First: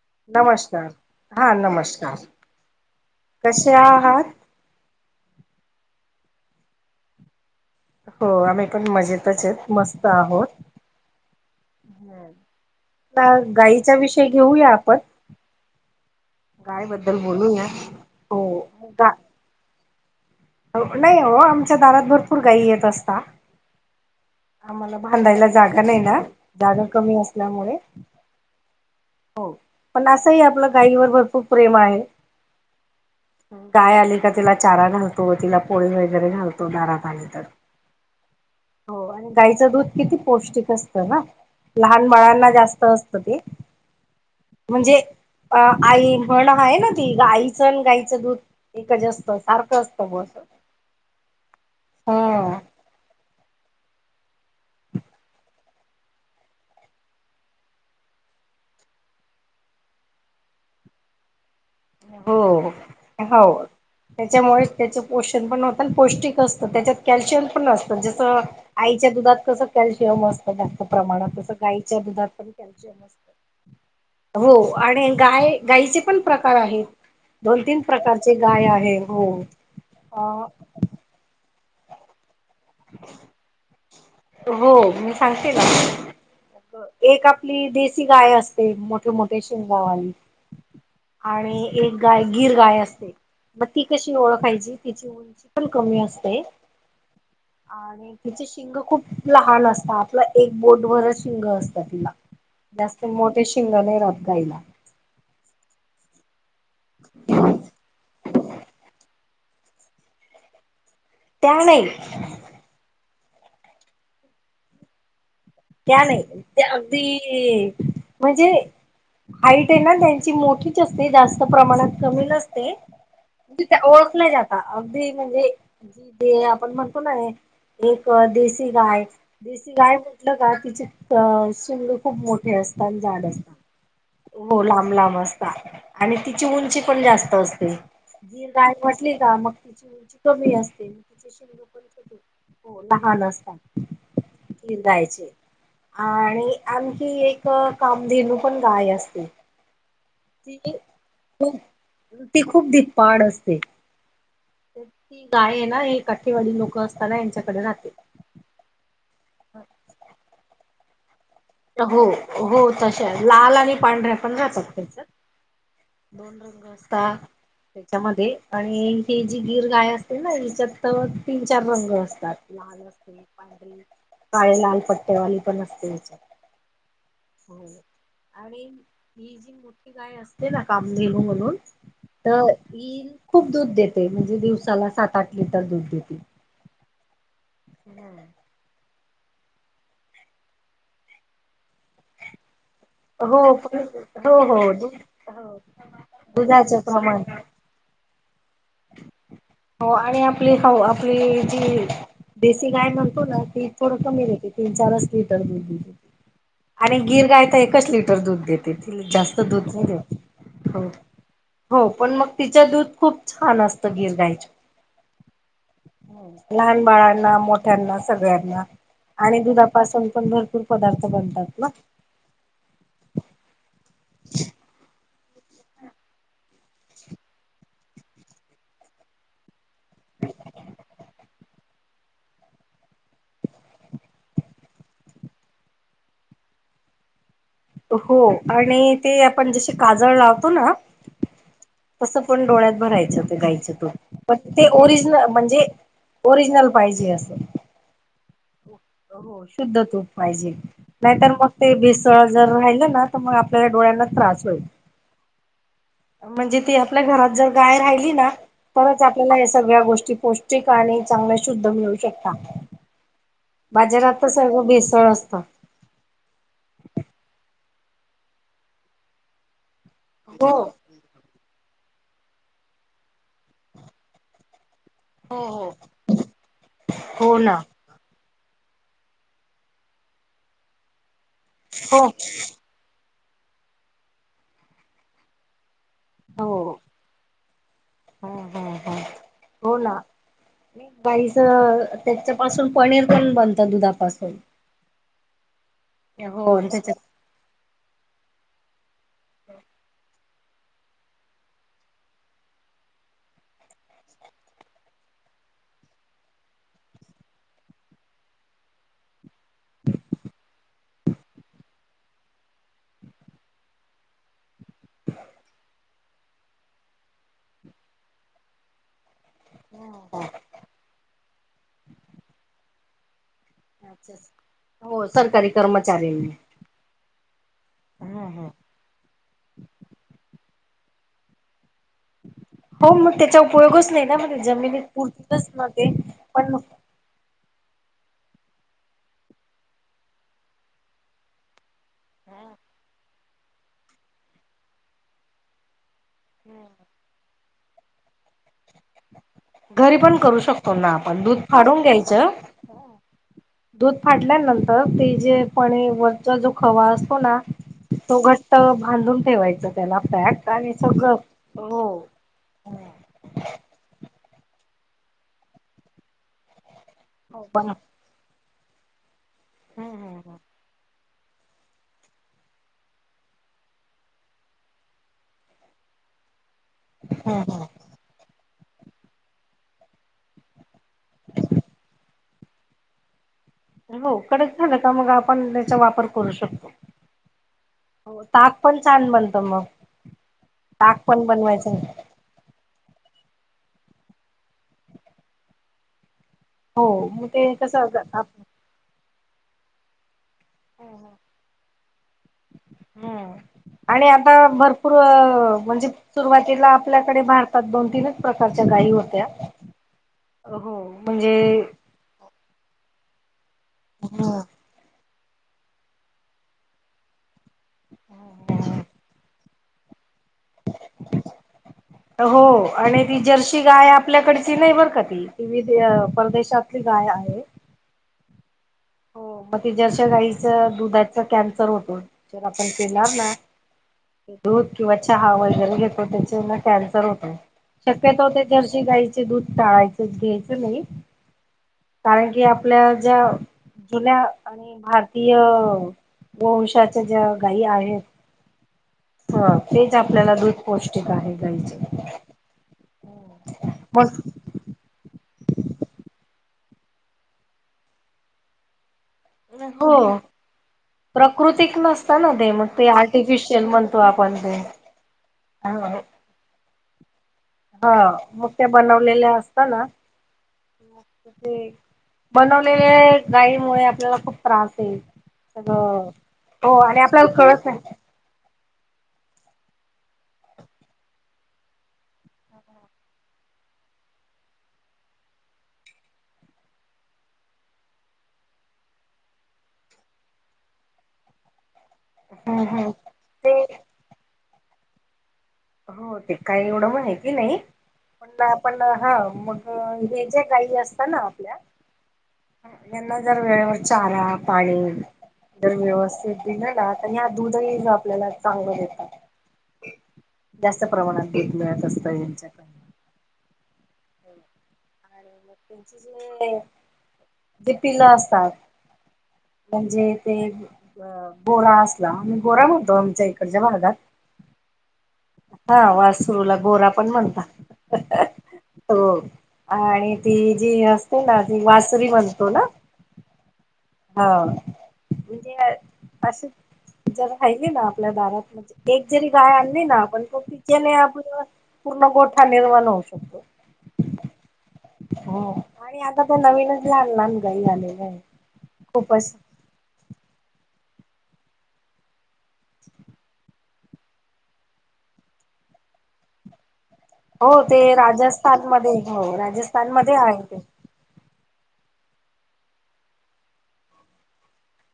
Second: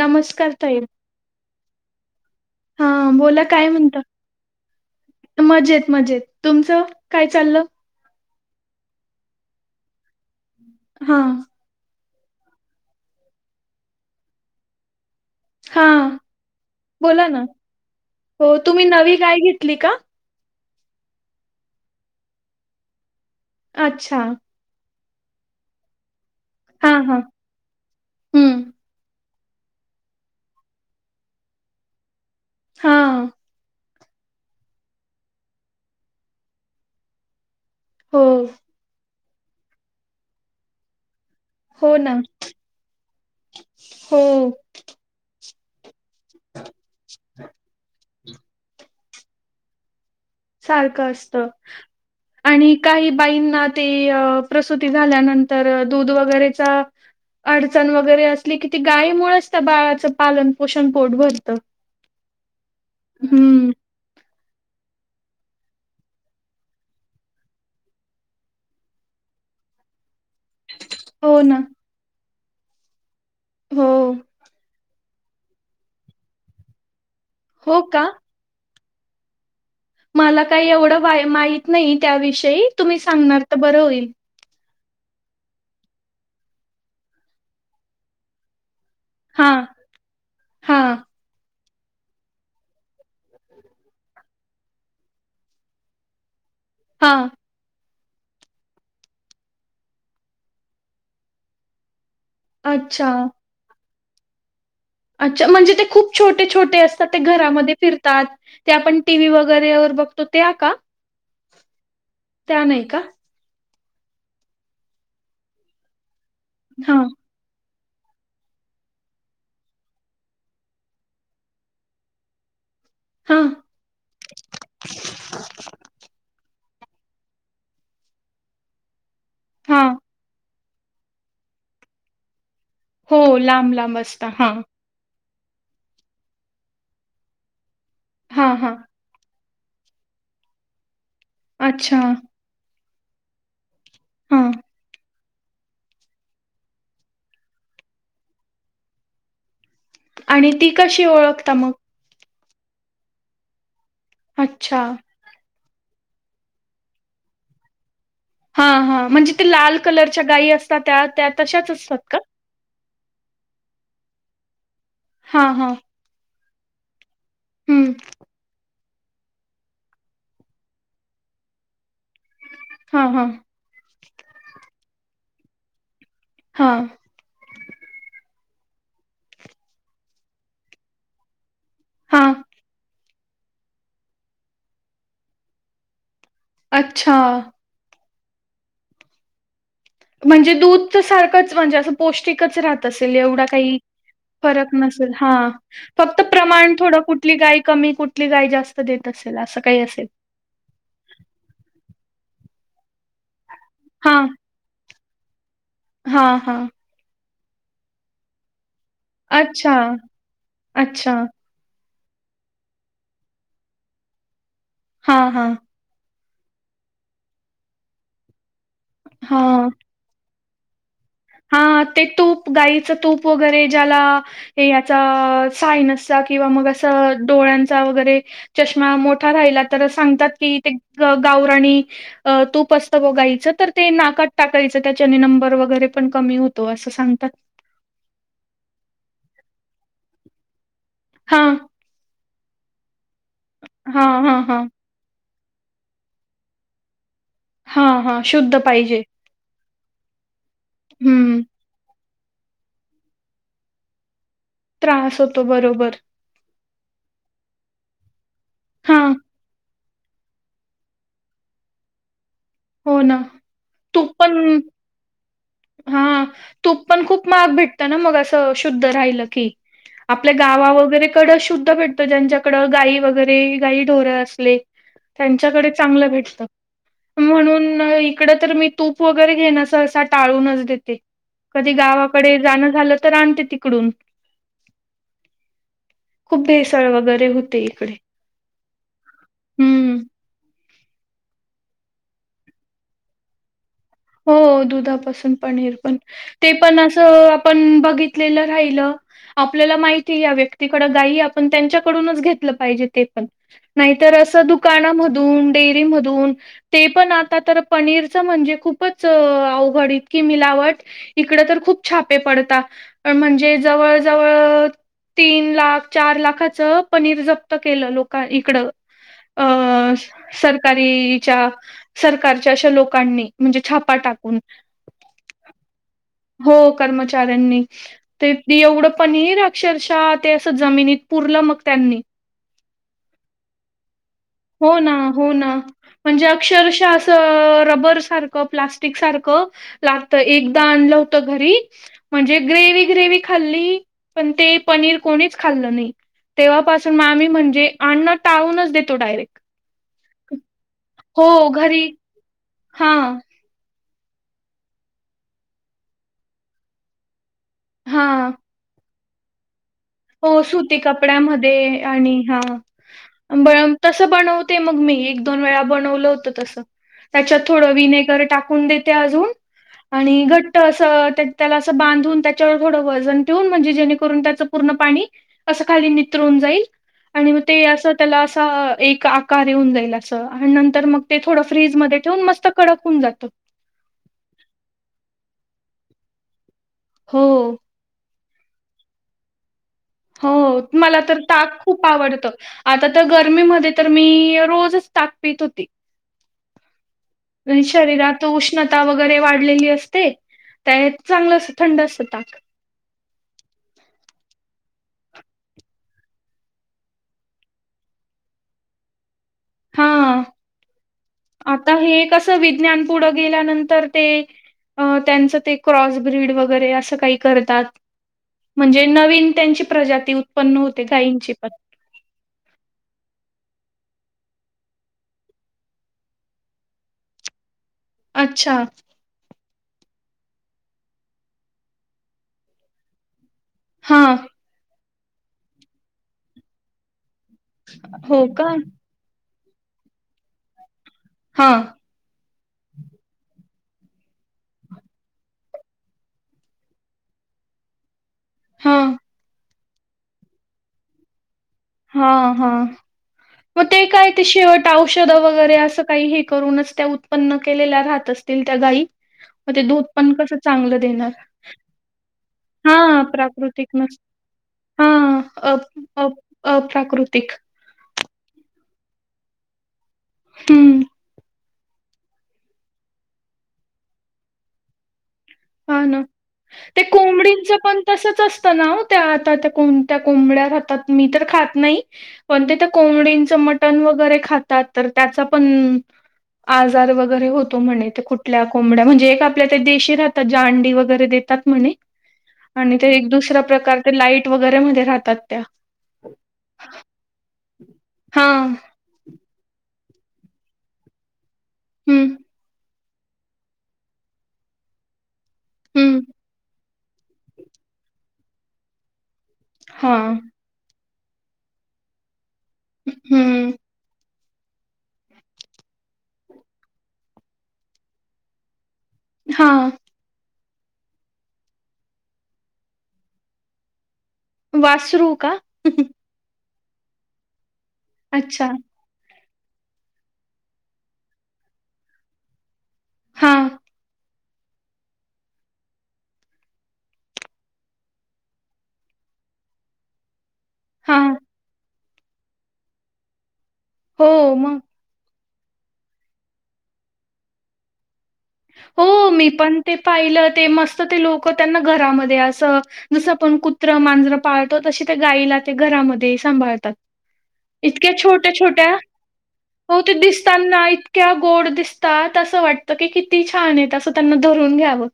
नमस्कार ताई, हा नमस्कार हा बोला काय कसे म्हणता? आहात मजेत मजेत, तुमच काय चालल? हो आम्ही पण मजेतच आहेत. मस्त आहोत. हा आता गाईचा विषय घेऊया आपण. हा गायबद्दल बोलू ना? हो तुम्ही गा नवी गाय घेतली का? नाही हो, आमच्या दारात भरपूर गाई येत असता. अच्छा आम्हाला बांधायला जागा नाही ना, जागा हा कमी हा असल्यामुळे हम्म हो, पण असही आपल गायीवर भरपूर प्रेम आहे. हा गाय आली का तिला चारा घालतो. तिला पोळी वगैरे घालतो दारात आली तर. हो गाईच दूध किती पौष्टिक असत ना. हो लहान ना बाळांना जास्त असत ते. हो म्हणजे अ आई म्हण आहे ना ती. आईच अन गाईच दूध एकच असत. सारख असत बा अस. सारख असत. आणि काही बाईंना ते प्रसुती झाल्यानंतर दूध वगैरेचा अडचण वगैरे, असली की ती गायीमुळेच त्या बाळाचं पालन पोषण पोट भरतं. हो हो हाव हम्म त्याच्यामुळेच त्याच पोषण पण होत आणि पौष्टिक असतं त्याच्यात कॅल्शियम पण नसतं जसं आईच्या दुधात कसं कॅल्शियम असतं जास्त प्रमाणात, हो तसं ना गाईच्या दुधात पण कॅल्शियम असतं. हो हो आणि गाय, गाईचे पण प्रकार आहेत, दोन हो -तीन का प्रकार ते गाय आहे हो मला अ काय एवढं वा, माहीत नाही त्याविषयी, तुम्ही सांगणार तर बरं होईल. हो मी सांगते ना, एक आपली देसी गाय अस ते मोठे, मोठे हा शिंगांवाली हा आणि एक गाय गिर गाय असते मग ती कशी ओळखायची, तिची उंची पण कमी असते. हां आणि तिची शिंगं खूप लहान असत, आपलं एक बोटबर शिंग असतं तिला जास्त अच्छा मोठे शिंगं नाही राहत गाईला. अच्छा, म्हणजे ते खूप छोटे- छोटे असतात ते घरामध्ये फिरतात, ते आपण टी व्ही वगैरे वर बघतो त्या का? त्या नाही त्या नाही का? त्या नाही, ते हां अगदी म्हणजे हाईट हे ना त्यांची मोठीच असते जास्त प्रमाणात कमी नसते हां ओळखल्या जाता, अगदी म्हणजे गिडे आपण म्हणतो ना हे एक देसीगाय, हां देसीगाय का तिचे शिंगे खूप मोठे अस हो लांब, लांब अस हो लांब लांब असता आणि तिची उंची पण जास्त असते. हां गीरगाय हां वाट उटली का, मक तिची उंची कमी असते पण अच्छा. छोटे लहान असता, हां गीर गायचे आणि आणखी एक कामधेनू पण गाय असते. आणि ती कशी खूप ओळखता मक? ती खूप धिपाड असते. अच्छा ती गाय आहे ना हे काठेवाडी लोकं असत ना यांच्याकडे राहते. हा, हा म्हणजे ते लाल कलरच्या गायी असतात त्या, त्यात हो, हो तशा लाल आणि पांढऱ्या पण राहतात [unintelligible] हा हा [unintelligible] पा, त्याच्यामध्ये आणि ही जी गीर गाय असते ना, हिच्यात तीन -चार रंग असतात. हां हां [unintelligible] काळे, लाल पट्टेवाली पण असते. हा [unintelligible] गाय असते ना कामधेनू म्हणून हां तर ई खूप दूध देते, म्हणजे दिवसाला सात -आठ लिटर दूध देते. अच्छा [unintelligible] म्हणजे दूध तर सारखंच म्हणजे असं पौष्टिकच राहत असेल, एवढं हो काही पण हो फरक हो दूध नसेल हा. हो फक्त प्रमाण थोडं कुठली गाय कमी, कुठली गाय जास्त देत असेल असं काही असेल. प्ली हाव. आपली जी देसी गाय म्हणतो न ती थोड कमी देते. तीन-चार असं ही तर बी बी बी. हा हा. आणि गिर गाय तर एकच लिटर दूध देते. ती जास्त दूध अच्छा, नाही देत. हो. अच्छा. हो पण मग तिच दूध खूप छान असतं गिर गायीच. हा हा. लहान बाळांना, मोठ्यांना, सगळ्यांना. आणि हां. दुधापासून पण भरपूर पदार्थ बनतात ना. हां, ते तूप, गायीचं तूप वगैरे ज्याला हे याचा.. आ.. सायनसचा किंवा मग असं डोळ्यांचा वगैरे चष्मा मोठा राहिला तर सांगतात की, ते गावराणी अ तूप असतं ग गाईचं तर ते नाकात टाकायचं त्याच्याने नंबर वगैरे पण कमी होतो असं सांगतात. हो. आणि ते आपण जसे काजळ लावतो न हां. तसं पण डोळ्यात भरायचं ते गायीचं तुप. हां, पण हां, हां. ते ओरिजन म्हणजे ओरिजनल पाहिजे असं. हा हा, शुद्ध पाहिजे. हो शुद्ध तूप पाहिजे. नाहीर हं. मग ते भिसळ जर राहिलं ना, त म आपल्याला डोळ्यांना त्रास होईल. त्रास होतो बरोबर. म्हणजे ती आपल्या घरात जर गाय राहिली ना, तरच हां, आपल्याला या सगळ्या गोष्टी पौष स्टिक आणि चांगल्या शुद्ध मिळू शकता. हो न. बाजारात तर सगळं भेसळ असतं. हा तूप पण खूप महाग भेटतं न मग असं शुद्ध राहिलं की. आपल्या हो गावा वगैरे कडं शुद्ध भेटतं ज्यांच्याकडं गाई वगैरे गाई ढोर असले हो हो त्यांच्याकडे चांगलं भेटत. हो ना म्हणून अ इकडं तर मी तूप वगैरे घेण्याच असा टाळूनच देते. कधी हो गावाकडे जाणं झालं तर आणते तिकडून. खूप हो भेसळ वगैरे होते इकडे. हम्म हम्म हम्म्. पाईच, त्यांच्या पाासून पनीर पण बनतं दुधा हो दुधापासून पनीर पण, ते हो पण त्याच्यात असं आपण बघितलेलं राहिलं आपल्याला माहिती या व्यक्तीकड गाई आपण त्यांच्याकडूनच घेतलं पाहिजे ते पण. नाहीतर असं दुकानामधून, डेअरीमधून ते पण आता तर पनीरचं म्हणजे खूपच अ आवघड इतकी मिलावट. इकडं तर खूप छापे पडता अ म्हणजे जवळ जवळ तीन लाख, चार लाखाचं पनीर जप्त केलं लोका इकडं. अ.. सरकारी.. इ.. च्या सरकारच्या अशा लोकांनी. म्हणजे छापा अच्छाच टाकून. हो सरकारी कर्मचारींनी ‌ हो कर्मचाऱ्यांनी. ते त एवढं पनीर अक्षरशः ते असं जमिनीत पुरलं मग त्यांनी. हो मग त्याचा उपयोगच नाही ना म. हो ना हो ना म्हणजे पण अक्षरशा रबर सारखं प्लास्टिक सारखं लागत. एकदा आणलं होत घरी म्हणजे ग्रेव ग्रेवी खाल्ली पण ते पनीर कोणीच खाल्लं नाय. तेव्हापासून आम्ही म्हणजे अन्न टाळूनच देतो डायरेक्ट. घरी पण करू शकतो ना आपण हो दूध फाडून घरी घ्यायचं. हा. दूध फाटल्यानंतर ते जे पनीर वरचा जो खवा असतो ना हा तो घट बांधून ठेवायचं त्याला हो पॅक आणि सुती सगळं कपड्यामध्ये हो. आणि हा ब तसं बनवते मग मी एक दोन वेळा बनवलं होतं तसं. त्याच्यात हो पण थोडं विनेगर टाकून देते अजून आणि घट्ट असं त्या त्याला असं बांधून त्याच्यावर थोडं वजन ठेवून म्हणजे जेणेकरून त्याच पूर्ण पाणी असं खाली नित्रून जाईल. आणि म ते असं त्याला असा एक आकार येऊन जाईल अस आणि नंतर मग ते थोडं फ्रीज मध्ये ठेवून मस्त कडक हून जात. हो कडक झालं का मग आपण त्याचा वापर करू शकतो. हो. हो ताक पण छान बनत म. हो मला तर ताक खूप आवडतं. आता तर गर्मीमध्ये तर मी रोजच ताक पित होती. हो मग ते त्यानं कसं शरीरातात उष्ण ता वगैरे वाढलेली असते त्यायत चांगलं अस थंड असत ताक. हम्म, आणि आता भरपूर अ म्हणजे सुरुवातीला आपल्याकडे भारतात दोन तीनच प्रकारच्या गायी होत्या. हा हो म्हणजे कस विज्ञान पुढं गेल्यानंतर ते त्यांचं ते क्रॉसब्रीड वगैरे असं काय करतात. म्हणजे नवीन त्यांची प्रजाती उत्पन्न होते गायींची पण. हो आणि ती जर्शी गाय आपल्याकडची नायबर का ती. विधेय परदेशातली गाय आहे. अच्छा. हो मग ते जरशा गाईचं दुधाचा कॅन्सर होतो जर आपण पेणार ना. हां. दूध किंवा चहा वगैरे घेतो त्याच्या हेन कॅन्सर होतो. हो शक्यतो ते का जरशी गायचे दूध टाळायच घ्यायचं नाय. हा. कारण की आपल्या ज्या जुन्या आणि भारतीय वंशाच्या ज्या गायी आहेत. हा. हा तेच आपल्याला दूध पौष्टिक आहे गाईचं. हा हा म ते काय मग ते शेवट औषध वगैरे असं काही हे करूनच त्या उत्पन्न केलेल्या राहत असतील त्या गाई. म ते दूध हो पण कस चांगलं देणार प्राकृतिक नसतं ना ते मग हा. ते आर्टिफिशियल प्राकृतिक म्हणतो नस आपण ते हा अप ह अप अ -प्राकृतिक. हा मोठ्या बनवलेल्या असत ना हं. ते बनवलेले गाईमुळे आपल्याला खूप त्रास येईल. हा ना ते आपल्याला कोंबडींचं कळत नाही पण तसच अस त्या नाव आता त्या कोणत्या कोंबड्या खातात? मी तर खात नाही. पण ते तर कोंबडींचं मटण वगैरे खातात तर त्याच पण आजार वगैरे होतो म्हणे ते कुठल्या कोंबड्या म्हणजे? एक आपल्या त्या देशी राह त्याच्या अंडी वगैरे देतात म्हणे, हम्म आणि हम्म ते दुसरा प्रकार ते लाईट वगैरे मध्ये राहतात त्या. हो ते काही एवढं माहिती नाही पण हां. आपण हा मग अ हे ज्या काही असता ना आपल्या हम्म. त्यांना जर वेळेवर चारा, पाणी जर हं. व्यवस्थित दिल ना? तर ह्या दूधही आपल्याला चांगलं देतात. हम. जास्त प्रमाणात पीक मिळत असतं यांच्यात हम्म. आणि मग त्यांची जे, ती पिलं असतात. हा. म्हणजे ते गोरा असला, आम्ही गोरा म्हणतो आमच्या इकडच्या भागात. वासरू. का? हा वासरूला गोरा पण म्हणता. अच्छा. आणि ती जी असते ना? ती वासरी म्हणतो ना? हां, हाव म्हणजे आ असं? जर राहिली ना आपल्या दारात म्हणजे एक जरी गाय आणली ना आपण? तच्याने हां. आपण पूर्ण गोठा निर्माण होऊ शकतो. हो मग. हा आणि आता ते नवीनच लहान लहान गाई आलेले आहेत. हो मी पण ते पाहिलं ते मस्त ते लोक त्यांना घरामध्ये असं जसं आपण कुत्रं, मांजरं पाळतो तसे ते गायीला ते घरामध्ये सांभाळतात. हो ते इतक्या छोट्या छोट्या राजस्थानमध्ये हो हो ते राजस्थानमध्ये आहे ते दिसताना इ तक्या गोड दिसतात, असं वाटतं की किती छान आहेत, असं त्यांना धरून घ्यावं.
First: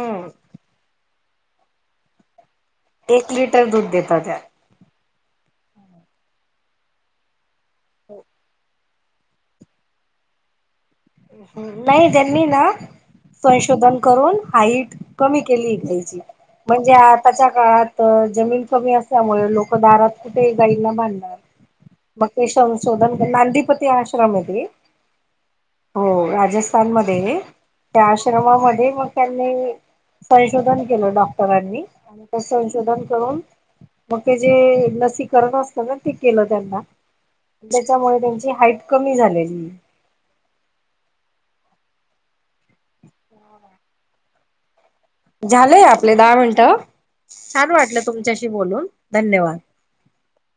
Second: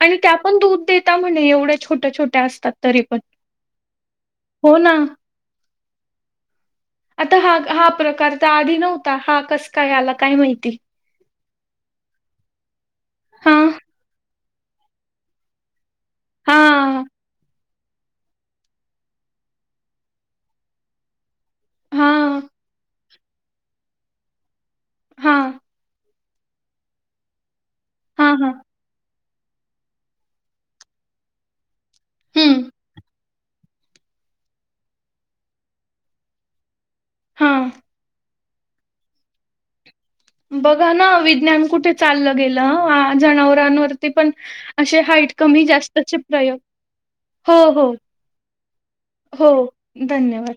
आणि त्या पण दूध देता म्हणे एवढ्या छोट्या छोट्या असतात. तरी पण. एक लिटर दूध देता त्या. हो ना. आता हा हा प्रकार त आधी नव्हता, हा कस काय आला? काय माहिती? नाही त्यांनी ना? हां संशोधन करून हाईट कमी केली इथे. म्हणजे हां आताच्या काळात तर जमीन कमी असल्यामुळे लोक दारात कुठे गाईंना बांधणार? मग हां ते संशोधन नांदीपती आश्रम आहेे ते. हा. हो राजस्थानमध्ये त्या हां हां आश्रमामध्ये मग त्यांनी संशोधन केलं डॉक्टरांनी, मग हम्म संशोधन करून मग ते जे लसीकरण असत ना ते केलं त्यांना हां. त्याच्यामुळे त्यांची हाईट कमी झालेय. बघा ना विज्ञान कुठे चाललं, गेलं अ जनावरांवरती पण असे हाईट कमी झालंय आपले जास्तचे दहा प्रयोग मिनट, हो छान हो वाटलं तुमच्याशी बोलून हो धन्यवाद. धन्यवाद